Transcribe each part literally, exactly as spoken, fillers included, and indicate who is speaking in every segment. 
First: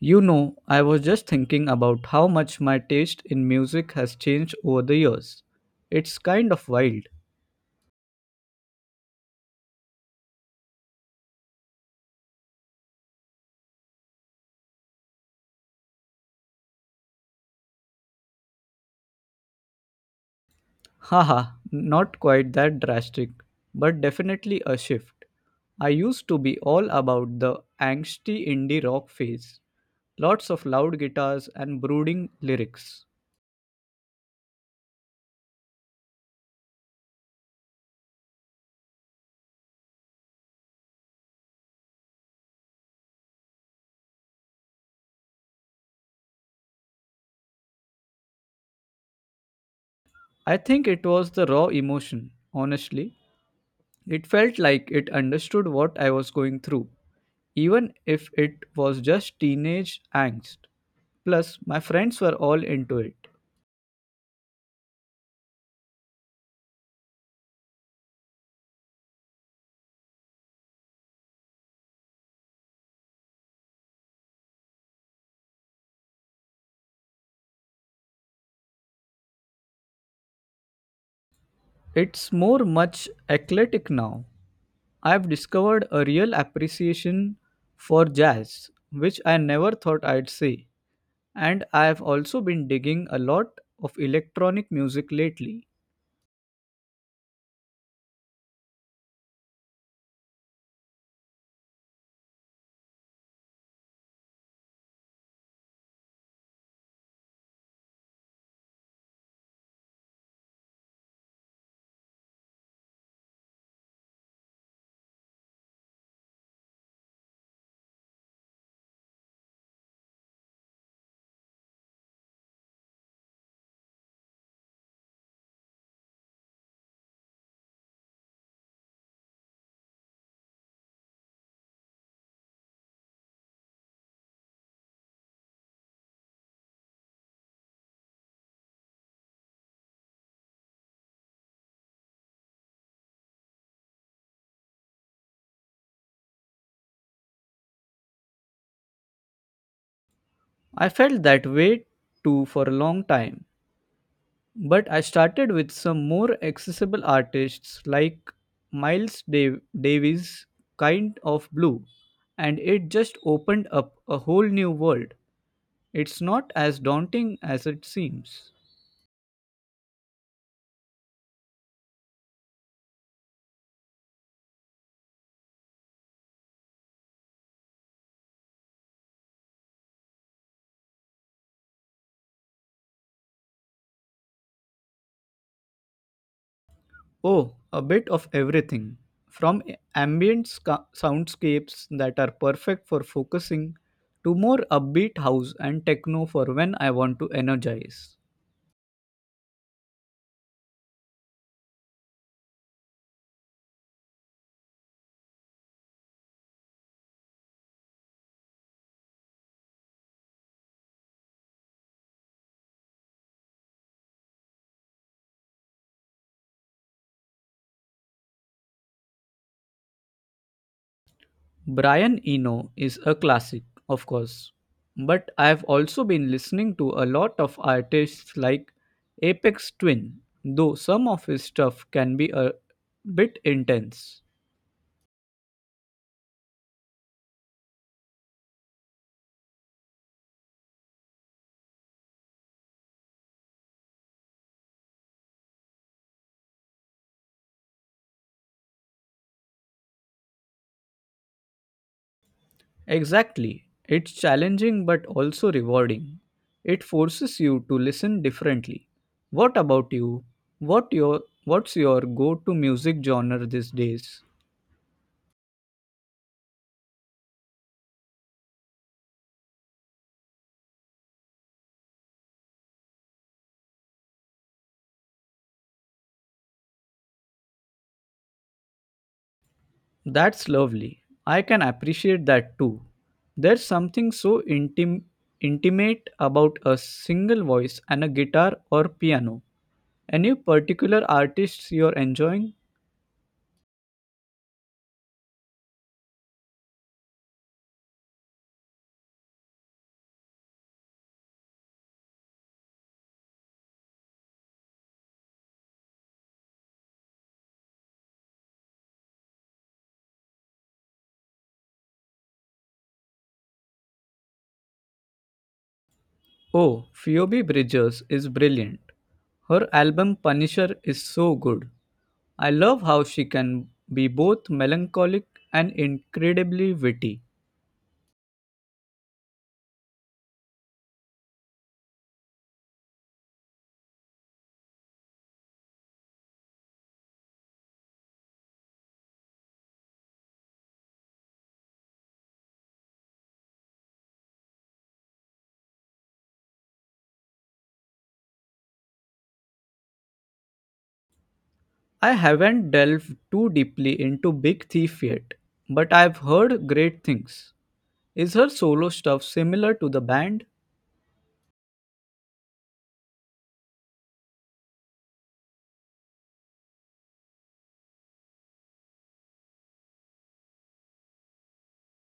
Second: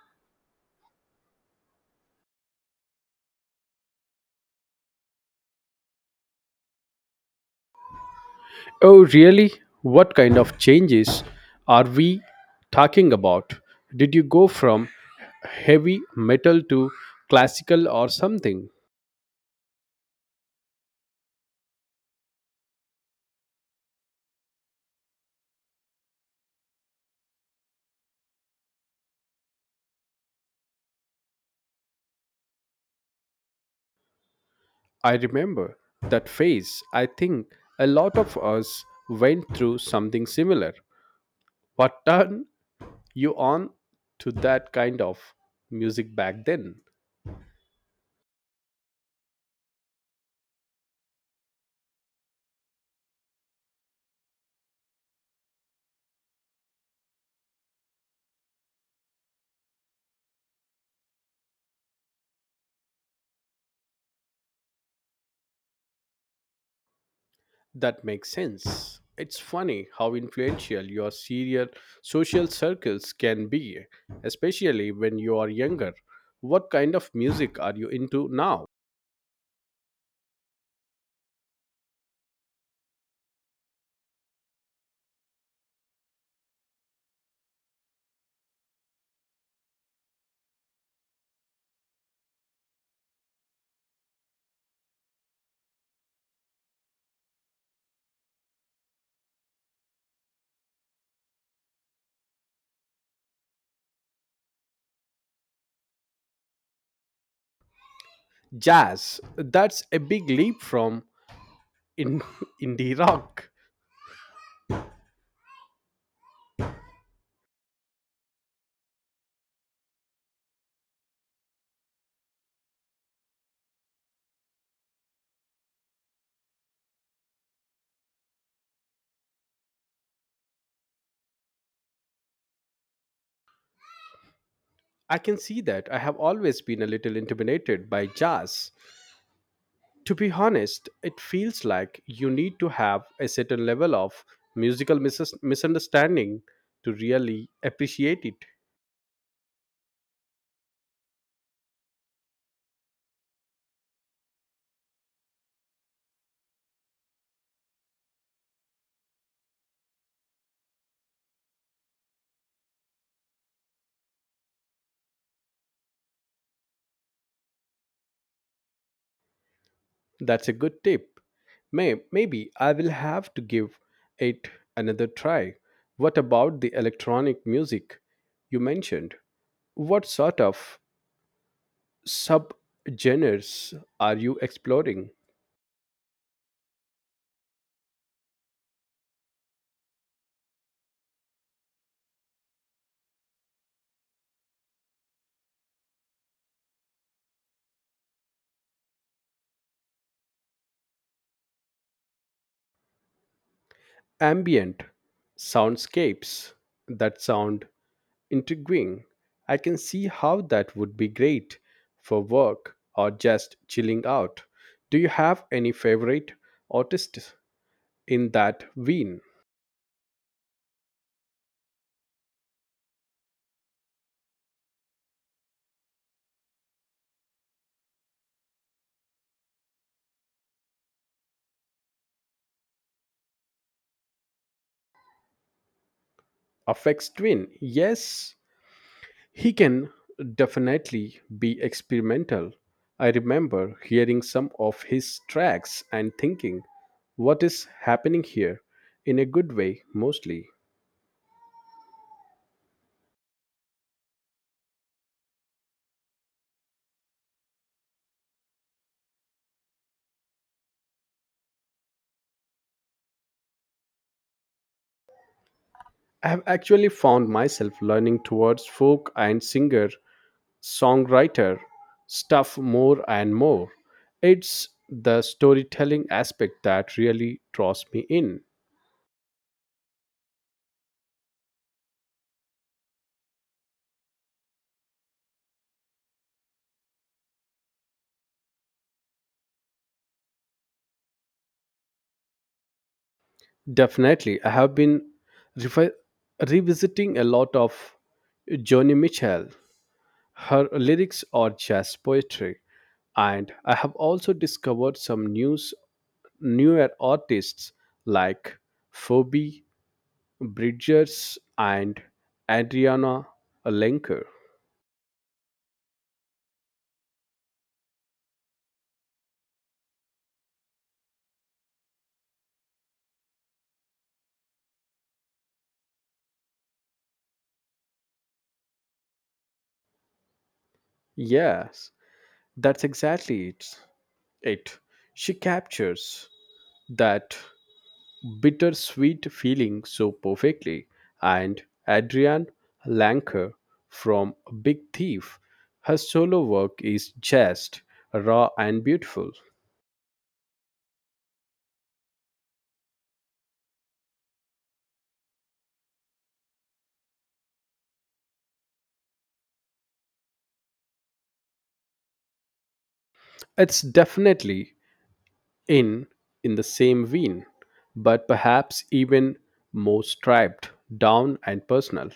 Speaker 1: You know, I was just thinking about how much my taste in music has changed over the years. It's kind of wild.
Speaker 2: Oh, really? What kind of changes are we talking about? Did you go from heavy metal to classical or something?
Speaker 1: Haha, not quite that drastic, but definitely a shift. I used to be all about the angsty indie rock phase, lots of loud guitars and brooding lyrics.
Speaker 2: I remember that phase. I think a lot of us went through something similar. What turned you on to that kind of music back then?
Speaker 1: I think it was the raw emotion, honestly. It felt like it understood what I was going through, even if it was just teenage angst. Plus, my friends were all into it.
Speaker 2: That makes sense. It's funny how influential your serial social circles can be, especially when you are younger. What kind of music are you into now?
Speaker 1: It's more much eclectic now. I've discovered a real appreciation for jazz, which I never thought I'd see. And I've also been digging a lot of electronic music lately.
Speaker 2: Jazz. That's a big leap from in indie rock. I can see that. I have always been a little intimidated by jazz. To be honest, it feels like you need to have a certain level of musical mis- misunderstanding to really appreciate it.
Speaker 1: I felt that way too for a long time. But I started with some more accessible artists like Miles Dav- Davis, Kind of Blue, and it just opened up a whole new world. It's not as daunting as it seems.
Speaker 2: That's a good tip. May, maybe I will have to give it another try. What about the electronic music you mentioned? What sort of subgenres are you exploring?
Speaker 1: Oh, a bit of everything. From ambient sca- soundscapes that are perfect for focusing to more upbeat house and techno for when I want to energize.
Speaker 2: Ambient, soundscapes that sound intriguing. I can see how that would be great for work or just chilling out. Do you have any favorite artists in that vein?
Speaker 1: Brian Eno is a classic, of course, but I've also been listening to a lot of artists like Apex Twin, though some of his stuff can be a bit intense.
Speaker 2: Affects twin, yes, he can definitely be experimental. I remember hearing some of his tracks and thinking, what is happening here, in a good way, mostly.
Speaker 1: Exactly. It's challenging but also rewarding. It forces you to listen differently. What about you? What your what's your go-to music genre these days?
Speaker 2: I have actually found myself learning towards folk and singer songwriter stuff more and more. It's the storytelling aspect that really draws me in.
Speaker 1: That's lovely. I can appreciate that too. There's something so intim- intimate about a single voice and a guitar or piano. Any particular artists you're enjoying?
Speaker 2: Definitely. I have been revi- revisiting a lot of Joni Mitchell. Her lyrics are jazz poetry, and I have also discovered some news, newer artists like Phoebe Bridgers and Adriana Lenker.
Speaker 1: Oh, Phoebe Bridgers is brilliant. Her album Punisher is so good. I love how she can be both melancholic and incredibly witty.
Speaker 2: Yes, that's exactly it. It she captures that bittersweet feeling so perfectly, and Adrian Lanker from Big Thief. Her solo work is just raw and beautiful.
Speaker 1: I haven't delved too deeply into Big Thief yet, but I've heard great things. Is her solo stuff similar to the band?
Speaker 2: It's definitely in in the same vein, but perhaps even more striped, down and personal.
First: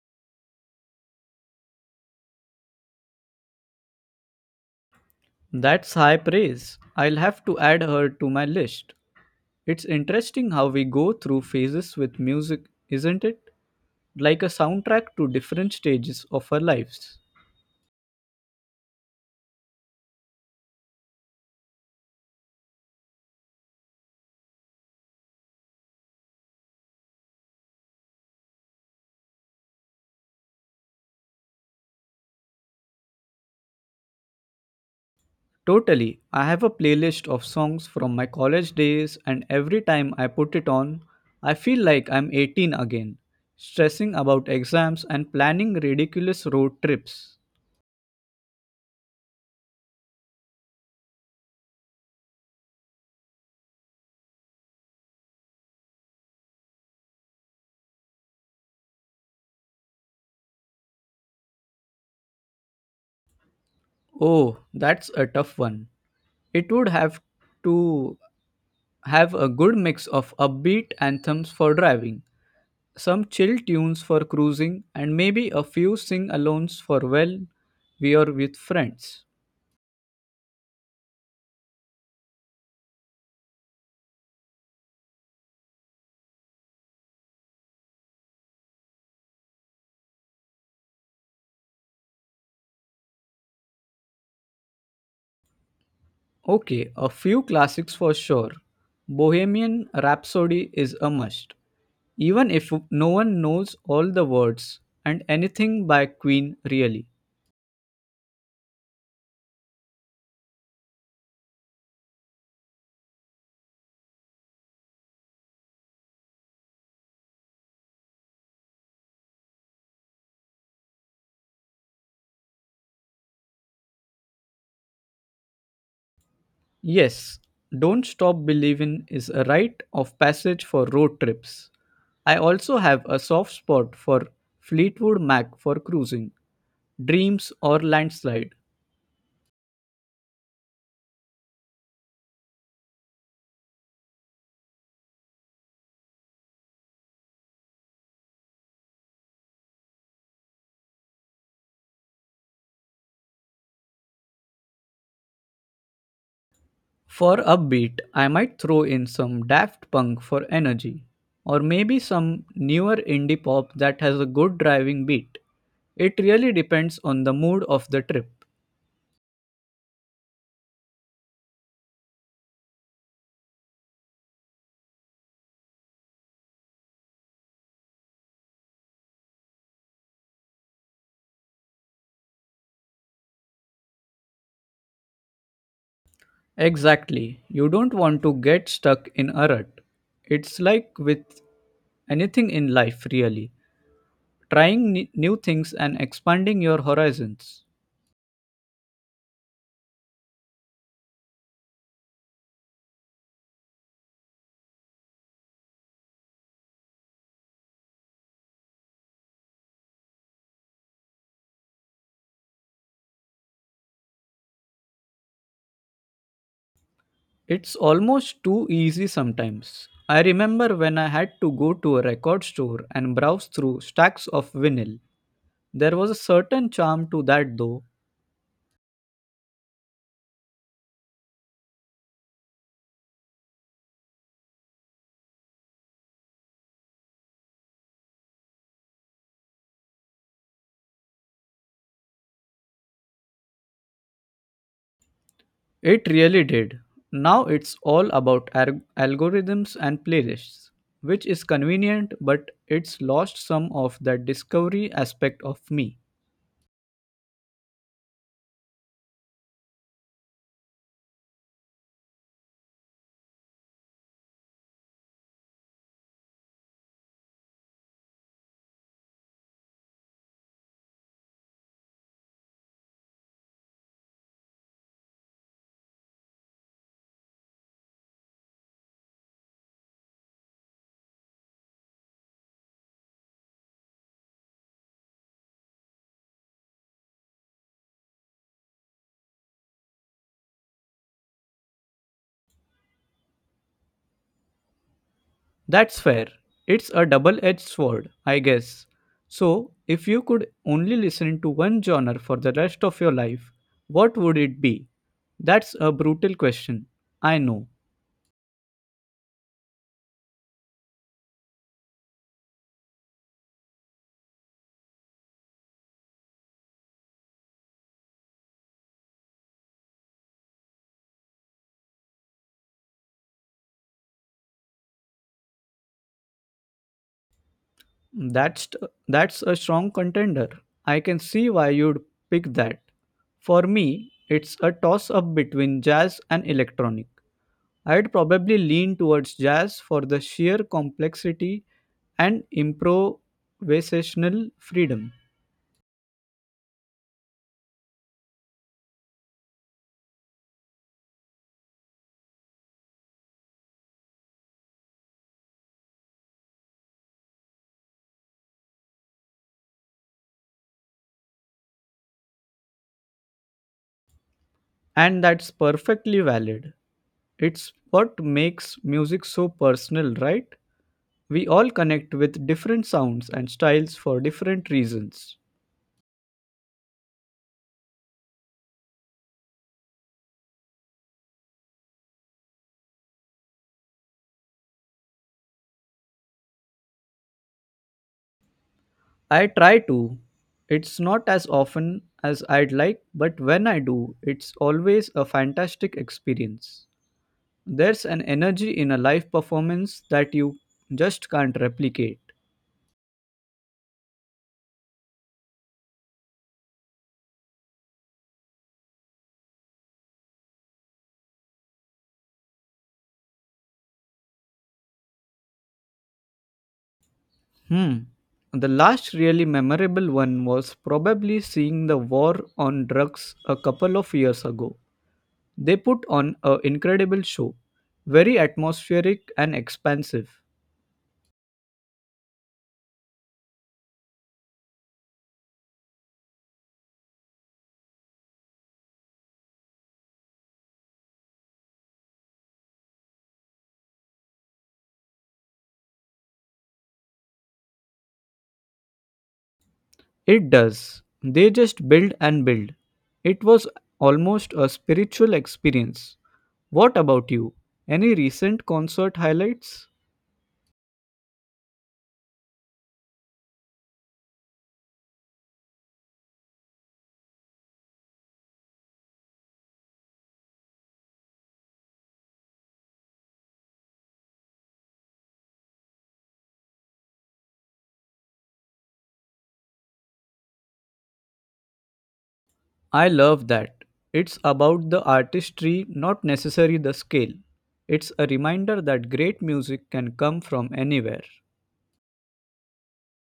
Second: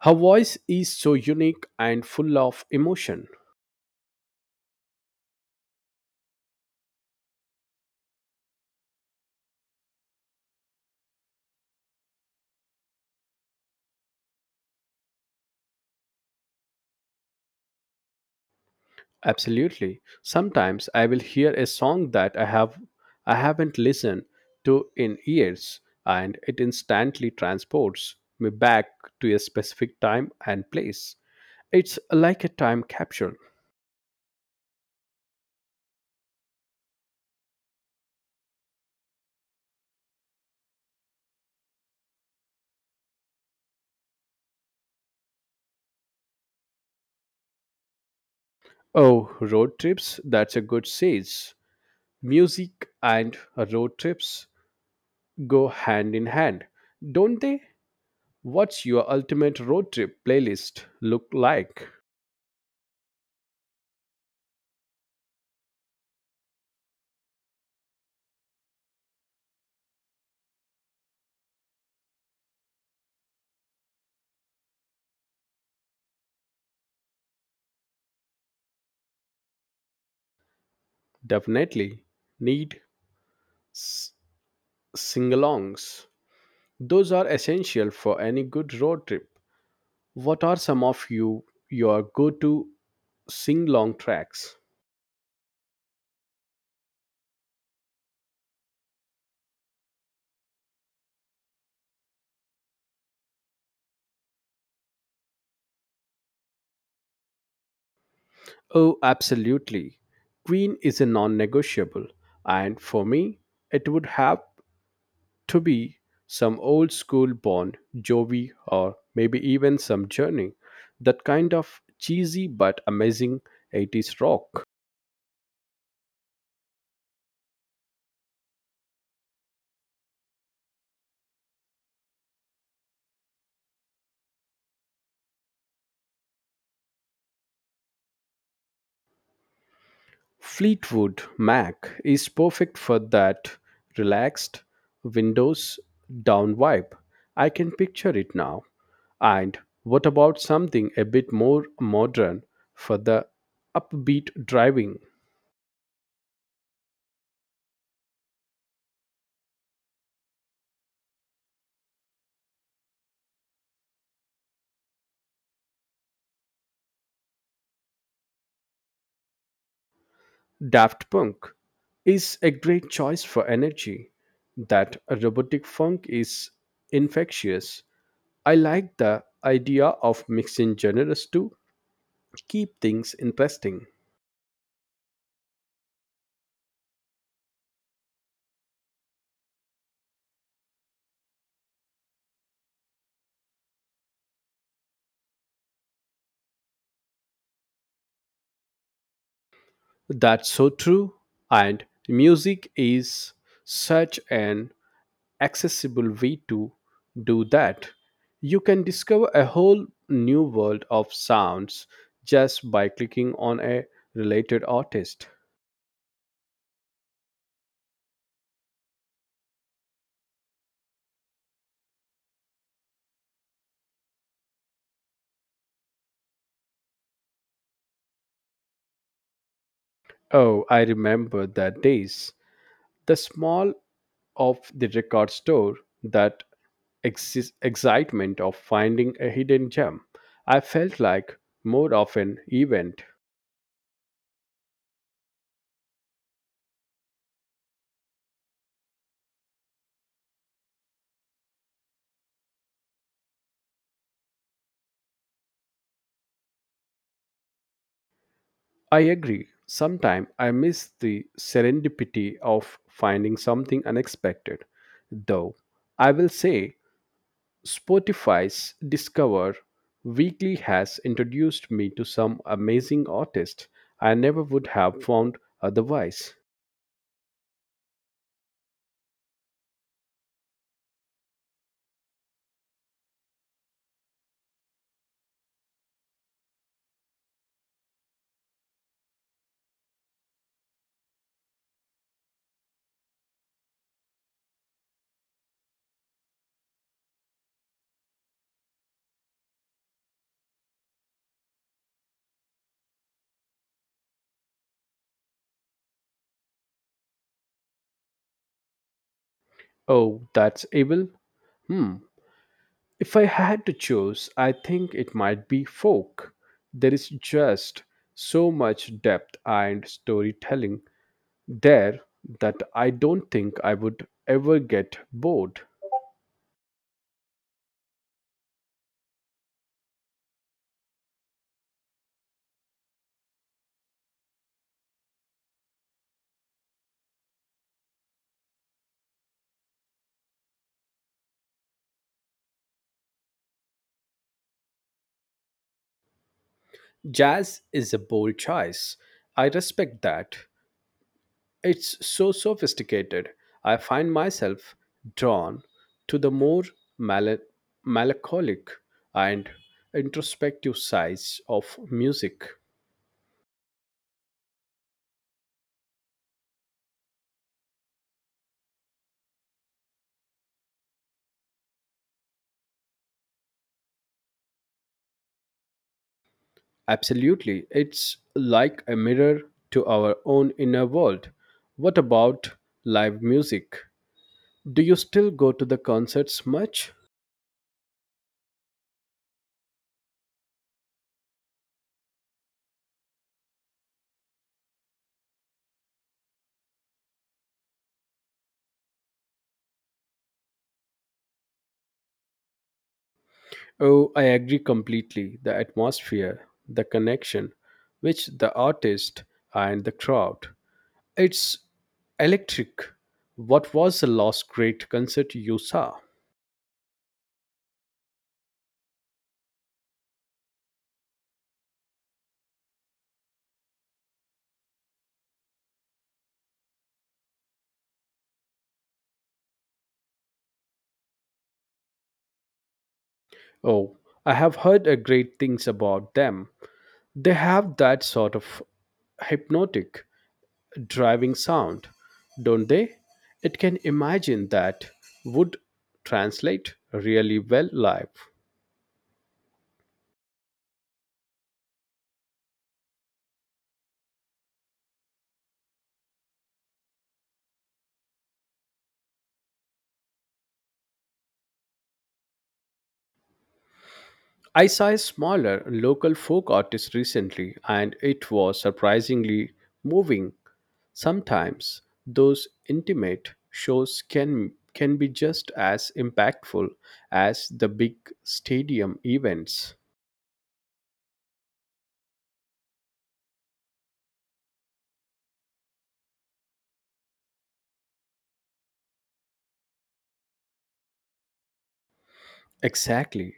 Speaker 2: Her voice is so unique and full of emotion.
Speaker 1: That's high praise. I'll have to add her to my list. It's interesting how we go through phases with music, isn't it? Like a soundtrack to different stages of our lives.
Speaker 2: Absolutely. Sometimes I will hear a song that I have I haven't listened to in years, and it instantly transports me back to a specific time and place. It's like a time capsule.
Speaker 1: Totally, I have a playlist of songs from my college days, and every time I put it on, I feel like I'm eighteen again, stressing about exams and planning ridiculous road trips.
Speaker 2: Oh, road trips, that's a good sage. Music and road trips go hand in hand, don't they? What's your ultimate road trip playlist look like?
Speaker 1: Oh, that's a tough one. It would have to have a good mix of upbeat anthems for driving, some chill tunes for cruising, and maybe a few sing alongs for when we are with friends.
Speaker 2: Definitely need s- sing alongs. Those are essential for any good road trip. What are some of you your go-to sing-long tracks?
Speaker 1: Okay, a few classics for sure. Bohemian Rhapsody is a must, even if no one knows all the words, and anything by Queen, really.
Speaker 2: Oh, absolutely. Queen is a non-negotiable, and for me, it would have to be some old school Bond, Jovi, or maybe even some Journey. That kind of cheesy but amazing eighties rock.
Speaker 1: Yes, Don't Stop Believin' is a rite of passage for road trips. I also have a soft spot for Fleetwood Mac for cruising, Dreams or Landslide.
Speaker 2: Fleetwood Mac is perfect for that relaxed, windows down vibe. I can picture it now. And what about something a bit more modern for the upbeat driving?
Speaker 1: For upbeat, I might throw in some Daft Punk for energy, or maybe some newer indie pop that has a good driving beat. It really depends on the mood of the trip.
Speaker 2: Daft Punk is a great choice for energy. That robotic funk is infectious. I like the idea of mixing genres to keep things interesting.
Speaker 1: Exactly, you don't want to get stuck in a rut. It's like with anything in life, really. Trying n- new things and expanding your horizons.
Speaker 2: That's so true. And music is such an accessible way to do that. You can discover a whole new world of sounds just by clicking on a related artist.
Speaker 1: It's almost too easy sometimes. I remember when I had to go to a record store and browse through stacks of vinyl. There was a certain charm to that, though.
Speaker 2: Oh, I remember the days. The small of the record store, that exis- excitement of finding a hidden gem. I felt like more of an event.
Speaker 1: It really did. Now it's all about ar- algorithms and playlists, which is convenient, but it's lost some of that discovery aspect of me.
Speaker 2: I agree. Sometimes I miss the serendipity of finding something unexpected. Though I will say Spotify's Discover Weekly has introduced me to some amazing artists I never would have found otherwise.
Speaker 1: That's fair. It's a double edged sword, I guess. So, if you could only listen to one genre for the rest of your life, what would it be? That's a brutal question. I know.
Speaker 2: Oh, that's evil? Hmm. If I had to choose, I think it might be folk. There is just so much depth and storytelling there that I don't think I would ever get bored.
Speaker 1: That's that's a strong contender. I can see why you'd pick that. For me, it's a toss up between jazz and electronic. I'd probably lean towards jazz for the sheer complexity and improvisational freedom.
Speaker 2: Jazz is a bold choice. I respect that. It's so sophisticated. I find myself drawn to the more mel- melancholic and introspective sides of music.
Speaker 1: And that's perfectly valid. It's what makes music so personal, right? We all connect with different sounds and styles for different reasons.
Speaker 2: Absolutely. It's like a mirror to our own inner world. What about live music? Do you still go to the concerts much?
Speaker 1: I try to. It's not as often as I'd like, but when I do, it's always a fantastic experience. There's an energy in a live performance that you just can't replicate.
Speaker 2: Oh, I agree completely. The atmosphere, the connection, which the artist and the crowd. It's electric. What was the last great concert you saw?
Speaker 1: Hmm. The last really memorable one was probably seeing the war on drugs a couple of years ago. They put on an incredible show, very atmospheric and expansive.
Speaker 2: Oh, I have heard uh, great things about them. They have that sort of hypnotic, driving sound, don't they? It can imagine that would translate really well live.
Speaker 1: It does. They just build and build. It was almost a spiritual experience. What about you? Any recent concert highlights?
Speaker 2: I saw a smaller local folk artist recently, and it was surprisingly moving. Sometimes those intimate shows can can be just as impactful as the big stadium events.
Speaker 1: I love that. It's about the artistry, not necessarily the scale. It's a reminder that great music can come from anywhere.
Speaker 2: Exactly.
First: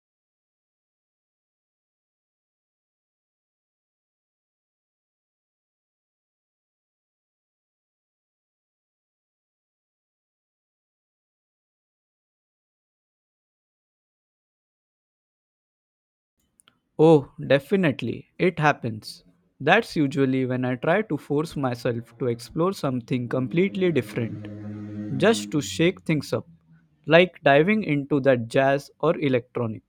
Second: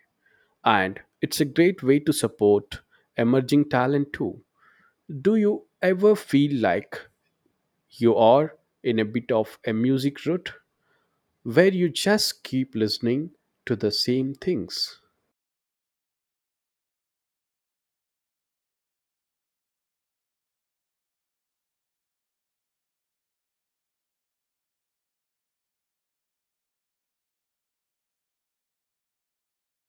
Speaker 2: And it's a great way to support emerging talent too. Do you ever feel like you are in a bit of a music rut where you just keep listening to the same things?
Speaker 1: Oh, definitely. It happens. That's usually when I try to force myself to explore something completely different, just to shake things up, like diving into that jazz or electronic.